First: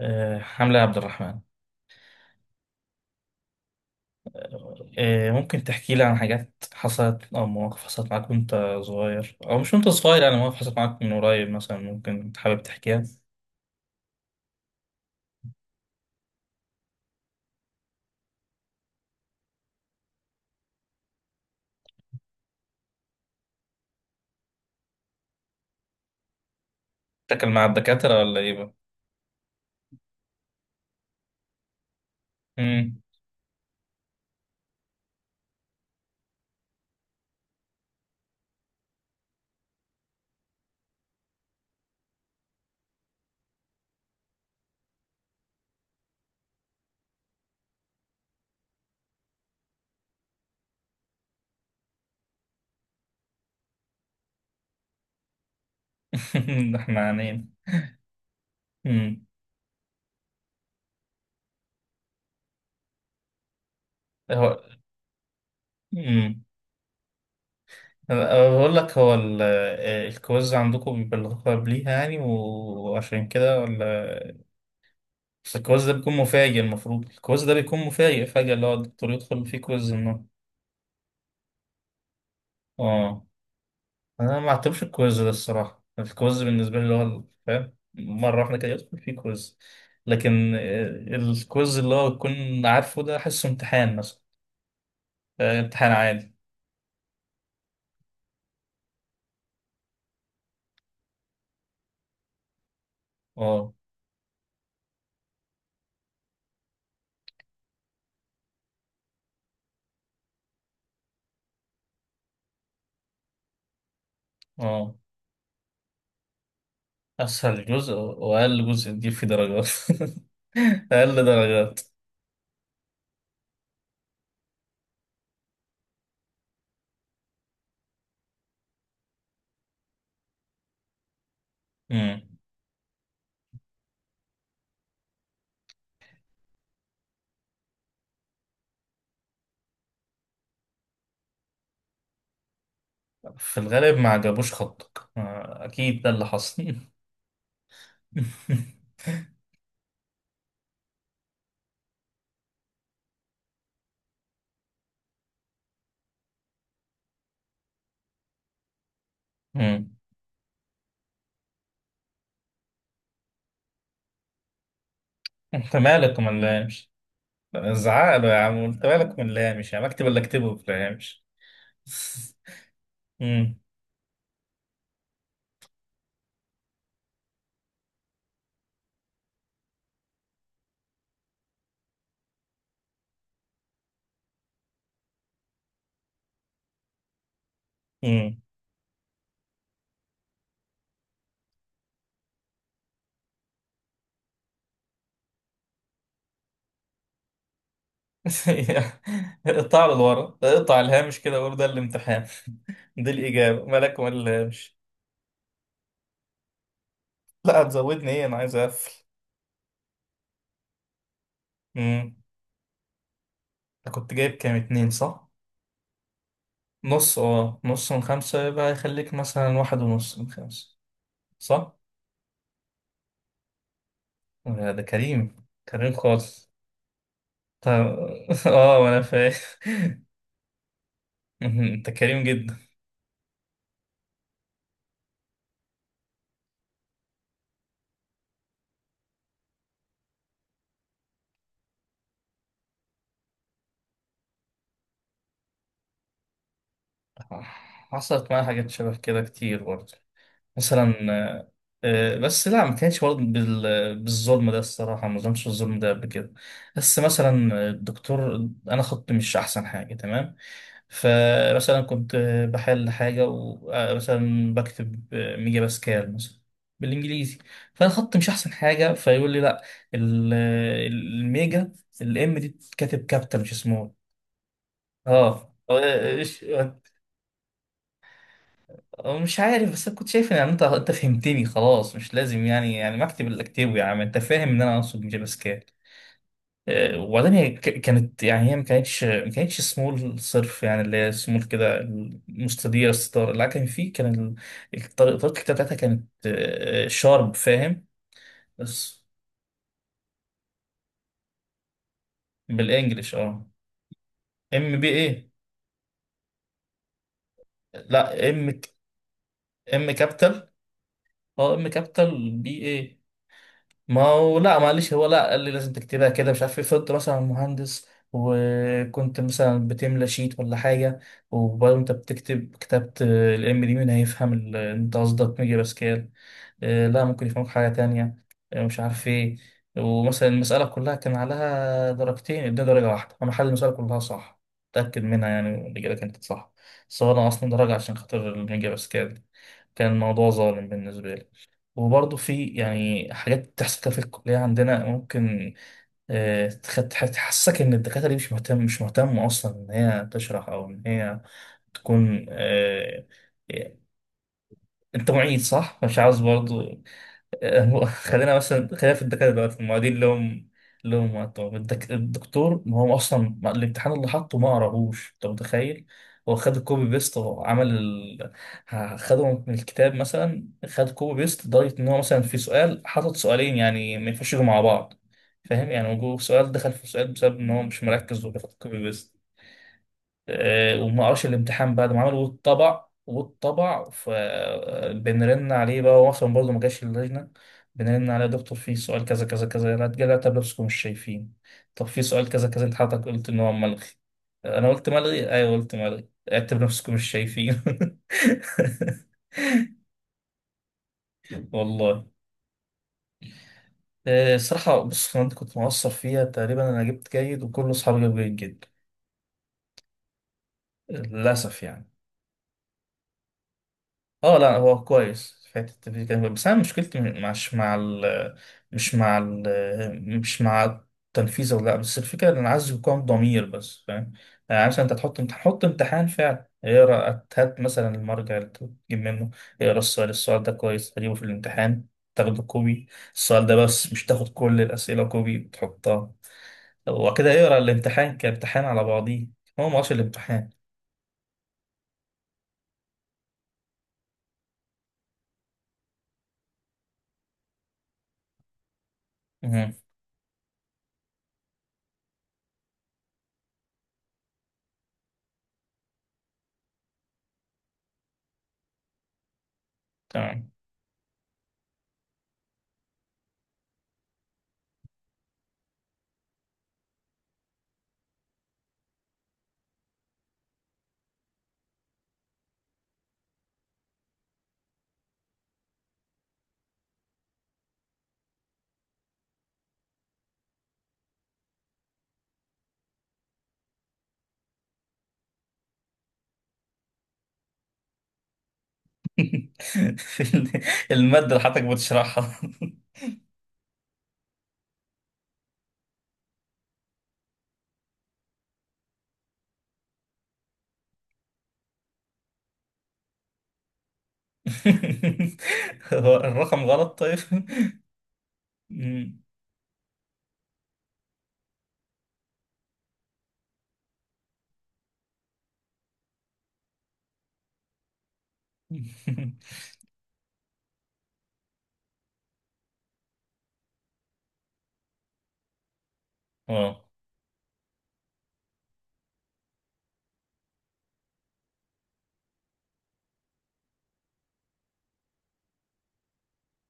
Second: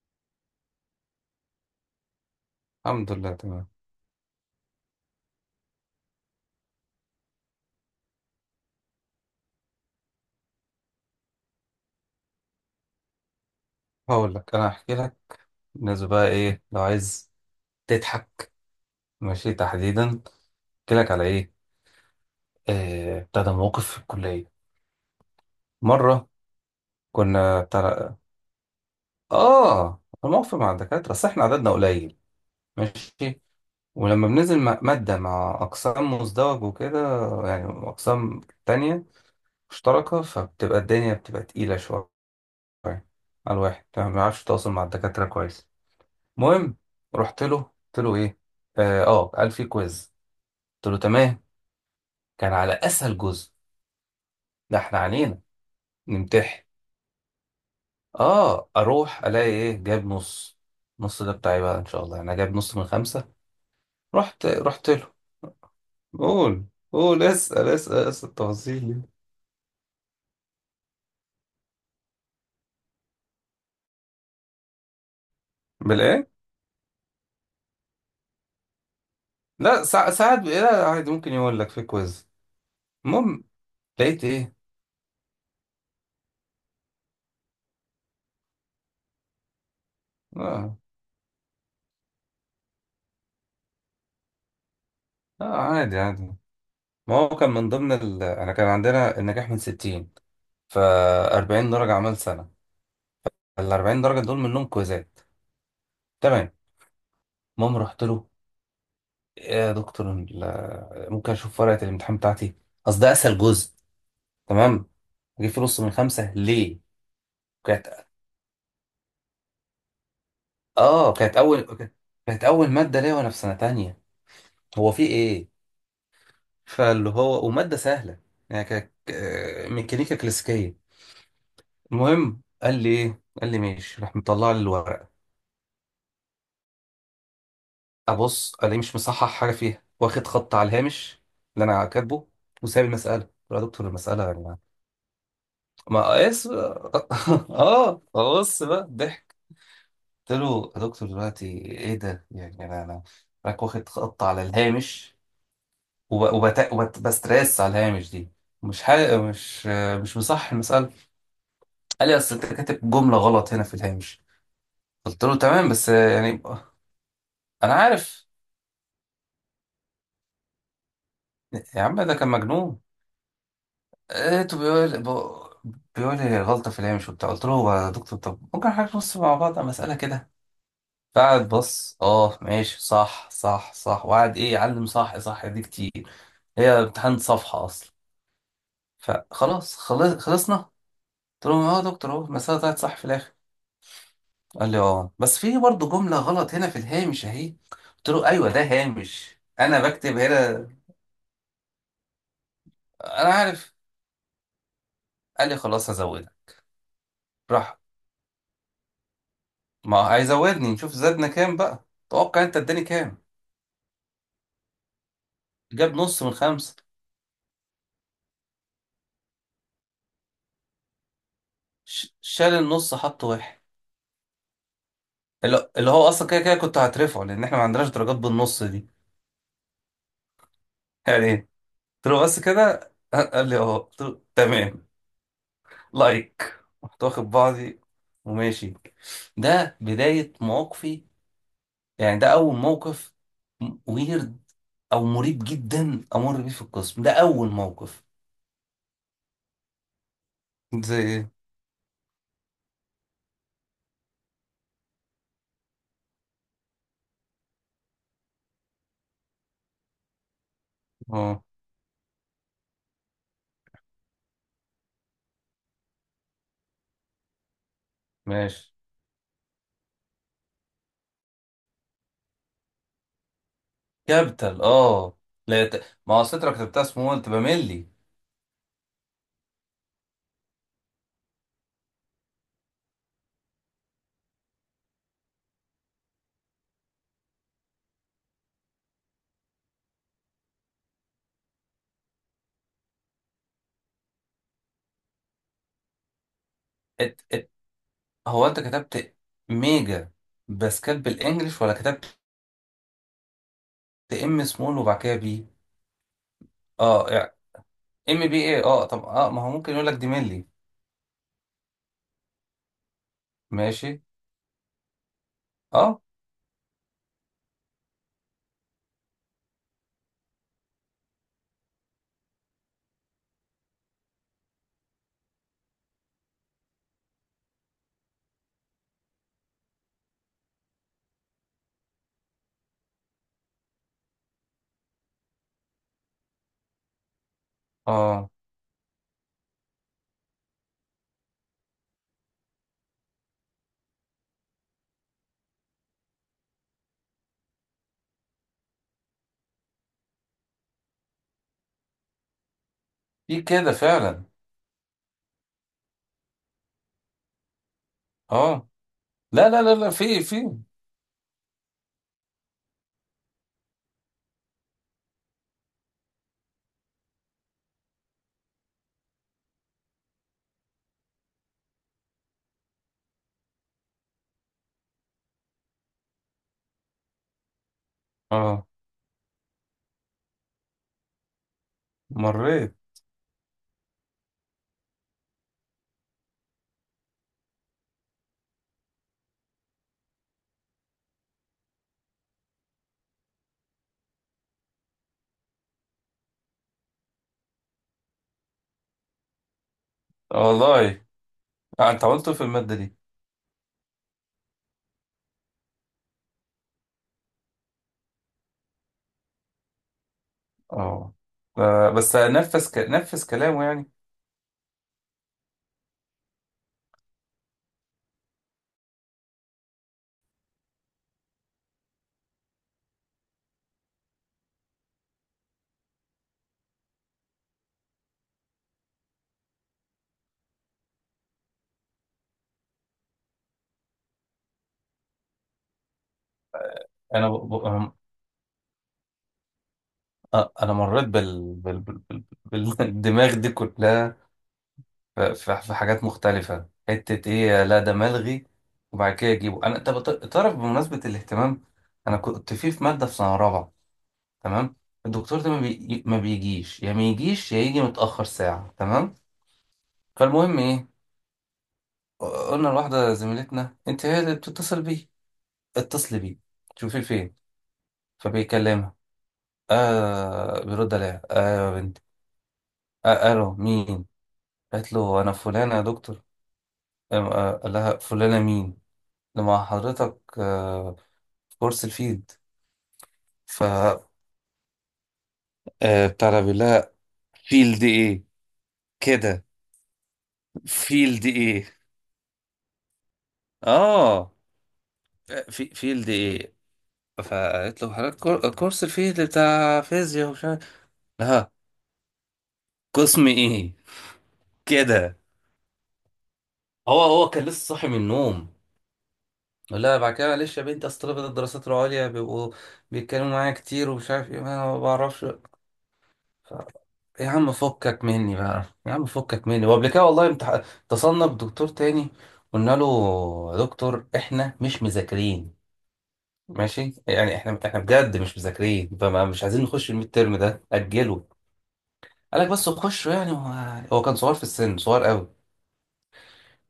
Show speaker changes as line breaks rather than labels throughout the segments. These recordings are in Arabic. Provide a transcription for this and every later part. حملة عبد الرحمن.
الحمد لله تمام.
ممكن تحكي لي عن حاجات حصلت أو مواقف حصلت معاك وأنت صغير، أو مش وأنت صغير، يعني مواقف حصلت معاك من قريب مثلا ممكن حابب تحكيها.
هقول لك، انا هحكي لك بالنسبه بقى ايه لو عايز تضحك. ماشي، تحديدا احكي لك على ايه؟ بتاع ده موقف في الكليه مره.
تاكل
كنا
مع
بتاع
الدكاترة ولا إيه بقى؟
اه الموقف مع الدكاتره، بس احنا عددنا قليل.
مم.
ماشي. ولما بننزل ماده مع اقسام مزدوج وكده، يعني اقسام تانية مشتركه، فبتبقى الدنيا تقيله شويه على الواحد، ما بيعرفش يتواصل مع الدكاتره كويس. المهم رحت له قلت له ايه. قال في كويز. قلت له تمام. كان على اسهل جزء ده احنا علينا نمتحن.
ده إحنا عانين.
اه اروح
مم.
الاقي ايه؟ جاب نص. نص ده بتاعي بقى ان شاء الله، يعني انا جاب نص من خمسة. رحت
هو.
رحت له،
مم.
قول قول اسال
أنا بقول
التفاصيل
لك،
دي
هو الكويز عندكم بيبلغوكوا قبليها يعني وعشان كده، ولا بس الكويز ده بيكون
بالايه؟
مفاجئ؟ المفروض الكويز ده بيكون مفاجئ فجأة، اللي هو الدكتور يدخل فيه
لا،
كويز إنه.
ساعات بقى لا، عادي ممكن يقول لك في كويز.
آه،
المهم لقيت
انا ما
ايه.
اعتبرش الكويز ده الصراحه، يعني الكويز بالنسبه لي اللي هو فاهم، مره واحده كده يدخل فيه كويز. لكن
اه,
الكويز اللي هو تكون عارفه، ده احسه امتحان مثلا. امتحان
عادي عادي.
عادي.
ما هو كان من ضمن انا كان عندنا النجاح من 60، ف 40 درجة عمل سنة، ال
اه،
40 درجه دول منهم كويزات. تمام. المهم رحت له، إيه يا دكتور ممكن اشوف ورقه الامتحان بتاعتي؟ اصل ده اسهل جزء. تمام.
اه.
جيب فيه نص من خمسه ليه؟
اسهل
كانت
جزء واقل جزء تجيب فيه درجات. اقل درجات.
كانت كانت اول ماده ليا وانا في سنه تانية. هو في ايه، فاللي هو وماده سهله، يعني كانت ميكانيكا كلاسيكيه.
مم.
المهم قال لي ايه، قال لي ماشي، راح مطلع لي الورقه. ابص الاقيه مش مصحح حاجه فيها، واخد خط على الهامش اللي انا كاتبه، وسايب المساله. قلت له
في
يا دكتور،
الغالب ما
المساله
عجبوش
يعني
خطك، اكيد ده اللي
ما اس
حصل.
اه فبص بقى ضحك. قلت له يا دكتور دلوقتي ايه ده، يعني انا راك واخد خط على الهامش وب- وبت... وبستريس على الهامش دي، مش حاجة مش
مم.
مش مصح المسألة. قال لي اصل انت كاتب جملة غلط هنا في الهامش. قلت له تمام،
انت
بس
مالك وما
يعني
نلامش.
انا
زعق
عارف.
له: يا عم انت مالك وما نلامش يا مكتب، اللي اكتبه ما نلامش.
يا عم ده كان مجنون.
امم.
لقيته بيقول لي غلطة في الهامش وبتاع. قلت له يا دكتور، طب ممكن حضرتك نص مع بعض على مسألة كده؟ قاعد بص، اه ماشي، صح صح صح، وقعد ايه يعلم صح صح دي كتير. هي امتحان صفحة اصلا.
امم.
فخلاص خلصنا، قلت لهم اه يا دكتور اهو المسألة طلعت صح في الاخر. قال لي اه، بس في برضه جملة غلط هنا في الهامش اهي. قلت له ايوه، ده هامش، انا
اقطع له
بكتب
لورا،
هنا.
اقطع الهامش كده وقول ده الامتحان، دي
انا
الإجابة،
عارف.
مالك وما الهامش.
قال لي خلاص هزودها.
لا،
راح.
هتزودني ايه؟ انا عايز اقفل.
ما هيزودني، نشوف زادنا كام بقى.
امم.
توقع انت اداني كام.
أنت كنت جايب كام، اتنين صح؟
جاب نص من خمسة.
نص؟ اه، نص من خمسة، يبقى يخليك مثلا واحد ونص من خمسة صح؟
شال النص حط واحد.
لا، ده كريم،
اللي
كريم
هو اصلا كده
خالص.
كده كنت هترفعه، لان احنا ما عندناش
طب.
درجات بالنص
اه،
دي،
وانا فاهم.
يعني ايه.
انت
قلت
كريم
له بس
جدا.
كده، قال لي اه، قلت له تمام. لايك. رحت واخد بعضي وماشي. ده بداية مواقفي، يعني ده اول موقف ويرد، او مريب جدا امر بيه في القسم، ده اول موقف.
حصلت معايا حاجات شبه كده كتير برضه. مثلا
زي ايه؟
بس لا، ما كانش برضه بالظلم ده الصراحة، ما ظلمش الظلم ده قبل كده. بس مثلا الدكتور، أنا خطي مش أحسن حاجة تمام،
اه
فمثلا كنت بحل حاجة ومثلا بكتب ميجا باسكال مثلا، بالإنجليزي. فأنا خطي مش أحسن
ماشي.
حاجة، فيقول لي لا، ال- الميجا، الام دي بتتكتب كابيتال مش سمول.
كابيتال،
اه.
لا ما هو أصل انت لو كتبتها سمول تبقى ملي.
مش عارف، بس أنا كنت شايف ان يعني انت فهمتني خلاص، مش لازم يعني، يعني ما اكتب اللي اكتبه، يا عم انت فاهم ان انا اقصد جافا سكريبت. وبعدين هي كانت، يعني هي ما كانتش سمول صرف، يعني اللي هي سمول كده مستديره الستار، لا كان في، كان الطريقه، طريقة الكتابه بتاعتها كانت
ات...
شارب،
ات...
فاهم.
هو انت
بس
كتبت ميجا باسكال بالانجلش ولا كتبت؟
بالانجلش اه.
ده ام سمول
ام بي
وبعد كده
اي.
بي؟ اه يعني ام
لا،
بي
ام.
ايه. اه طب ما هو ممكن يقول
ام
لك دي ملي.
كابيتال. اه، ام كابيتال بي.
ماشي.
ما هو لا معلش، هو لا، قال لي لازم
اه
تكتبها كده مش عارف ايه، فضلت مثلا مهندس وكنت مثلا بتملى شيت ولا حاجة، وبرضه انت بتكتب، كتبت الام دي مين هيفهم انت قصدك ميجا باسكال؟ لا، ممكن يفهمك حاجة تانية، مش عارف ايه. ومثلا المسألة كلها كان عليها درجتين، اديني درجة واحدة. انا حل المسألة كلها صح، متأكد منها، يعني الإجابة كانت صح، بس هو أنا أصلا درجة عشان خاطر
اه
الميجا باسكال. كان الموضوع ظالم بالنسبة لي. وبرضه في يعني حاجات بتحصل كده في الكلية عندنا، ممكن تحسسك إن الدكاترة دي مش مهتمة أصلا إن هي تشرح، أو إن هي تكون
في كده
آه،
فعلا.
أنت معيد صح؟ مش عاوز برضه. هو خلينا
اه
مثلا، خلينا في الدكاترة
لا
دلوقتي،
لا لا لا
المعيدين
في في
لهم وقتهم. الدكتور، ما هو أصلا الامتحان اللي حطه ما قراهوش، أنت متخيل؟ هو خد الكوبي بيست، هو عمل خده من الكتاب مثلا، خد كوبي بيست، لدرجة إن هو مثلا في سؤال حاطط سؤالين يعني ما ينفعش يجوا مع بعض، فاهم يعني، وجوه سؤال دخل في سؤال بسبب إن هو مش مركز وبياخد
اه
كوبي بيست. وما قراش الامتحان بعد ما عمله
مريت.
والطبع والطبع، فبنرن عليه بقى، هو اصلا برضه ما جاش اللجنه. بنرن عليه: يا دكتور في سؤال كذا كذا كذا، لا تجلى، طب لابسكم مش شايفين؟ طب في سؤال كذا كذا انت حضرتك قلت ان هو ملغي. انا قلت ملغي، ايوه قلت ملغي، اعتبر نفسكم مش شايفين.
والله. انت
والله.
عملته في المادة دي.
الصراحه بص، انا كنت مقصر فيها تقريبا، انا جبت جيد وكل اصحابي جابوا جيد جدا،
اه
للاسف يعني.
بس نفذ نفذ كلامه يعني.
اه، لا هو كويس، في حته التنفيذ كان كويس. بس انا مشكلتي مش مع التنفيذ ولا لا، بس الفكره ان انا عايز يكون ضمير بس، فاهم يعني. مثلا انت تحط، تحط امتحان فعلا، اقرا، هات مثلا المرجع اللي تجيب منه، اقرا السؤال، السؤال ده كويس تجيبه في الامتحان، تاخده كوبي، السؤال ده بس، مش تاخد كل الاسئله كوبي وتحطها
انا
وكده. اقرا الامتحان كامتحان على بعضيه، هو ما هوش الامتحان.
انا مريت بالدماغ دي كلها. في حاجات مختلفة، حتة ايه، لا ده ملغي. وبعد كده يجيبه.
مهم.
انا طب تعرف بمناسبة الاهتمام، انا كنت في مادة في سنة رابعة. تمام. الدكتور ده ما بيجيش، يا ما يجيش يا يجي متأخر ساعة. تمام.
تمام.
فالمهم ايه. قلنا لواحدة زميلتنا انت هي اللي بتتصل بيه، اتصلي بيه شوفي فين. فبيكلمها. بيرد عليها، آه يا بنت، آه الو مين. قالت له انا فلانة يا دكتور. قال لها فلانة مين؟ لما حضرتك كورس الفيلد. ف بتاع ده بيقول لها فيلد ايه كده، فيلد
المادة اللي حضرتك
ايه،
بتشرحها.
اه في فيلد ايه. فقالت له حضرتك كورس الفيلد بتاع فيزياء، ومش عارف ها قسم ايه كده.
هو الرقم غلط
هو
طيب؟
هو كان لسه صاحي من النوم.
مم.
لا بعد كده معلش يا بنتي، اصل طلبة الدراسات العليا بيبقوا بيتكلموا معايا كتير ومش عارف ايه، ما أنا ما بعرفش. يا عم فكك مني بقى، يا عم فكك مني. وقبل كده والله اتصلنا بدكتور تاني. قلنا له يا دكتور احنا مش مذاكرين،
اه.
ماشي يعني، احنا بجد مش مذاكرين، فما مش عايزين نخش الميد ترم ده، اجله. قال لك بس خشوا يعني. هو كان صغير في السن، صغير قوي.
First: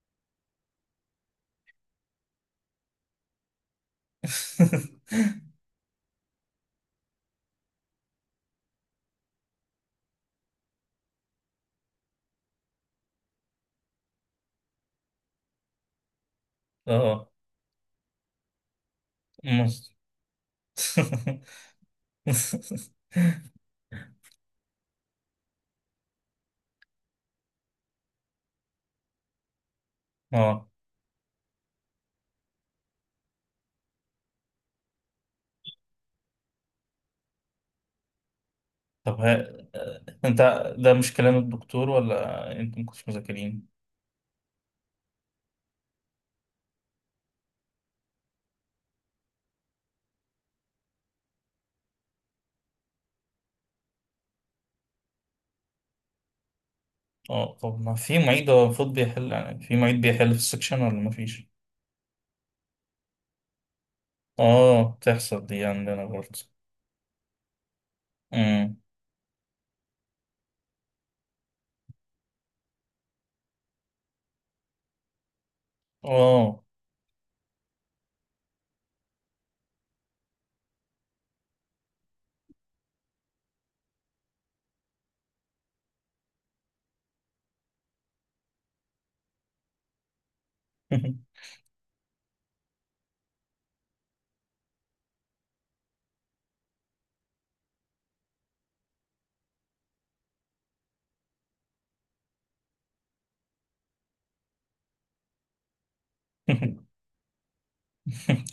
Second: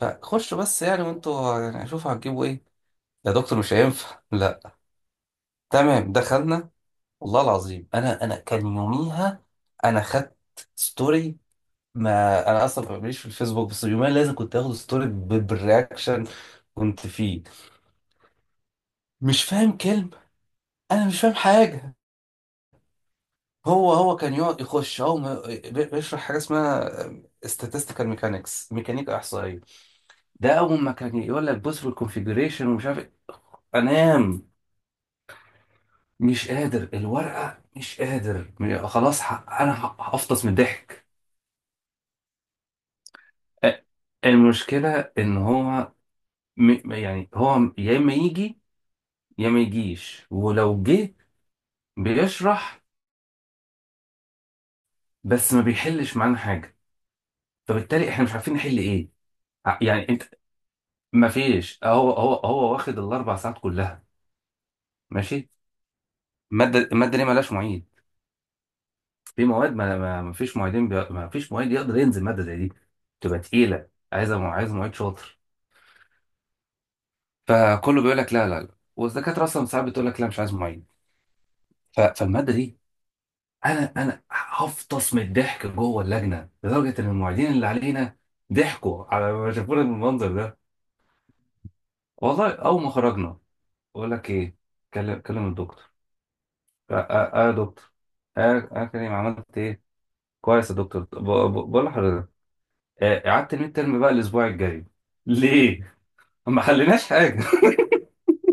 فخشوا بس يعني، وانتوا يعني شوفوا هتجيبوا ايه. يا دكتور مش هينفع لا. تمام، دخلنا والله العظيم. انا كان يوميها انا خدت ستوري. ما انا اصلا ماليش في الفيسبوك، بس اليومين لازم كنت اخد ستوري بالرياكشن. كنت
اه.
فيه مش فاهم
مص-
كلمه، انا مش فاهم حاجه. هو كان يقعد يخش، هو بيشرح حاجه اسمها statistical mechanics، ميكانيكا احصائيه. ده
اه.
اول ما كان يقول لك بص في الكونفيجريشن ومش عارف إيه، انام مش قادر، الورقه مش قادر
طب
خلاص،
ها،
انا
انت،
هفطس من
ده
الضحك.
مش كلام الدكتور، ولا انتوا مكنتوش مذاكرين؟
أ- المشكله ان هو يعني هو يا اما يجي يا ما يجيش، ولو جه بيشرح بس ما بيحلش معانا حاجه.
اه طب ما
فبالتالي
في
احنا مش
معيد؟
عارفين
هو
نحل
المفروض
ايه.
بيحل، يعني في معيد
يعني انت
بيحل في السكشن ولا ما
ما
فيش؟
فيش. هو واخد الاربع ساعات كلها.
اه بتحصل
ماشي.
دي عندنا برضه.
الماده دي مالهاش معيد.
امم.
في مواد ما فيش معيدين، ما فيش معيد يقدر ينزل ماده زي دي، تبقى تقيله، عايزه عايز معيد شاطر.
اه.
فكله بيقول لك لا لا لا، والدكاتره اصلا ساعات بتقول لك لا مش عايز معيد. فالماده دي انا هفطس من الضحك جوه اللجنه، لدرجه ان المعيدين اللي علينا ضحكوا على ما شافونا بالمنظر ده. والله اول ما خرجنا بقول لك ايه، كلم الدكتور. يا دكتور، اه كريم عملت ايه. كويس يا دكتور، بقول لحضرتك اعدت الميد ترم بقى الاسبوع الجاي. ليه؟ ما حليناش حاجه.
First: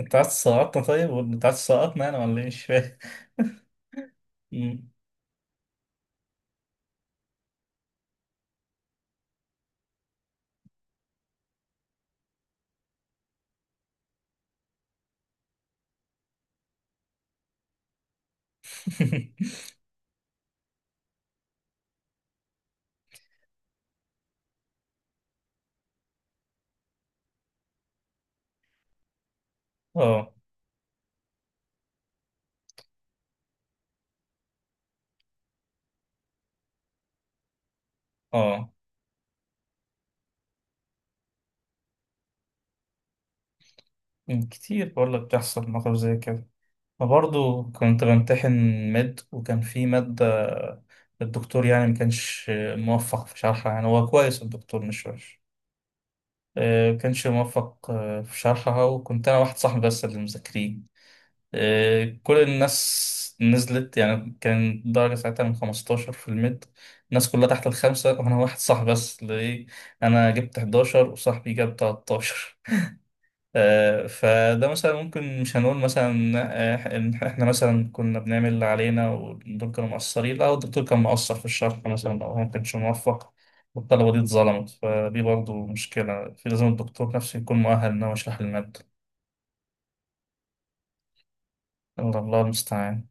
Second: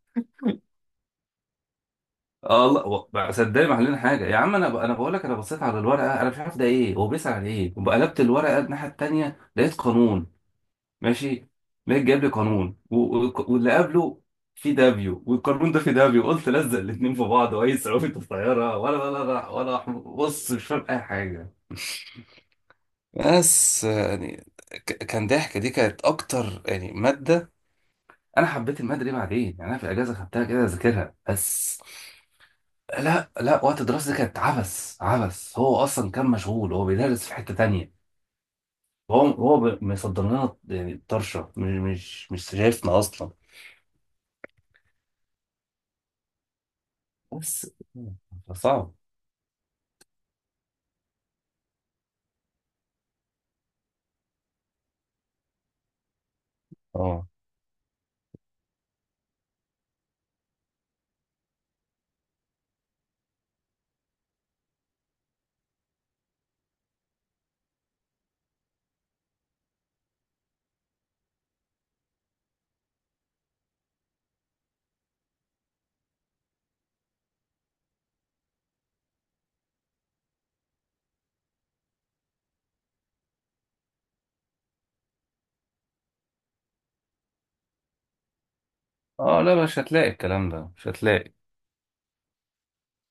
انت عايز تسقطنا طيب؟ ولا انت عايز تسقطنا انا ولا ايه؟ مش
اه والله
فاهم.
بقى صدقني ما حلينا حاجه يا عم. انا
مم.
انا بقول لك، انا بصيت على الورقه انا مش عارف ده ايه، هو بيسأل على ايه. وقلبت الورقه الناحيه التانيه لقيت قانون، ماشي. لقيت جايب لي قانون واللي قبله في دافيو، والقانون ده في دافيو، قلت لزق الاتنين في بعض، واي صعوبة الطيارة، ولا ولا ولا ولا بص مش فاهم اي حاجة. بس يعني كان ضحك. دي كانت اكتر يعني ماده. انا حبيت الماده دي بعدين يعني، انا في الاجازه
اه،
خدتها كده اذاكرها بس. لا لا، وقت الدراسه دي كانت عبث عبث. هو اصلا كان مشغول، هو بيدرس في حته تانية.
اه.
هو مصدر لنا يعني طرشه، مش شايفنا اصلا.
مم، كتير بقول لك بتحصل مواقف زي كده، برضه
بس
كنت بمتحن
صعب.
مد، وكان في مادة، الدكتور يعني ما كانش موفق في شرحها، يعني هو كويس الدكتور مش وحش، ما
اه
كانش موفق في شرحها. وكنت انا واحد صاحبي بس اللي مذاكرين، كل الناس نزلت، يعني كان درجة ساعتها من 15 في الميد، الناس كلها تحت الخمسة، وأنا واحد صاحبي بس ليه، أنا جبت 11 وصاحبي جاب 13. فده مثلا ممكن مش هنقول مثلا إن إحنا مثلا كنا بنعمل اللي علينا والدكتور كانوا مقصرين، لا الدكتور كان مقصر في الشرح مثلا، أو هو ما كانش موفق، والطلبة دي اتظلمت، فدي برضه مشكلة. في لازم الدكتور نفسه يكون مؤهل إن هو يشرح المادة.
اه لا مش هتلاقي الكلام ده، مش هتلاقي
الله، الله المستعان.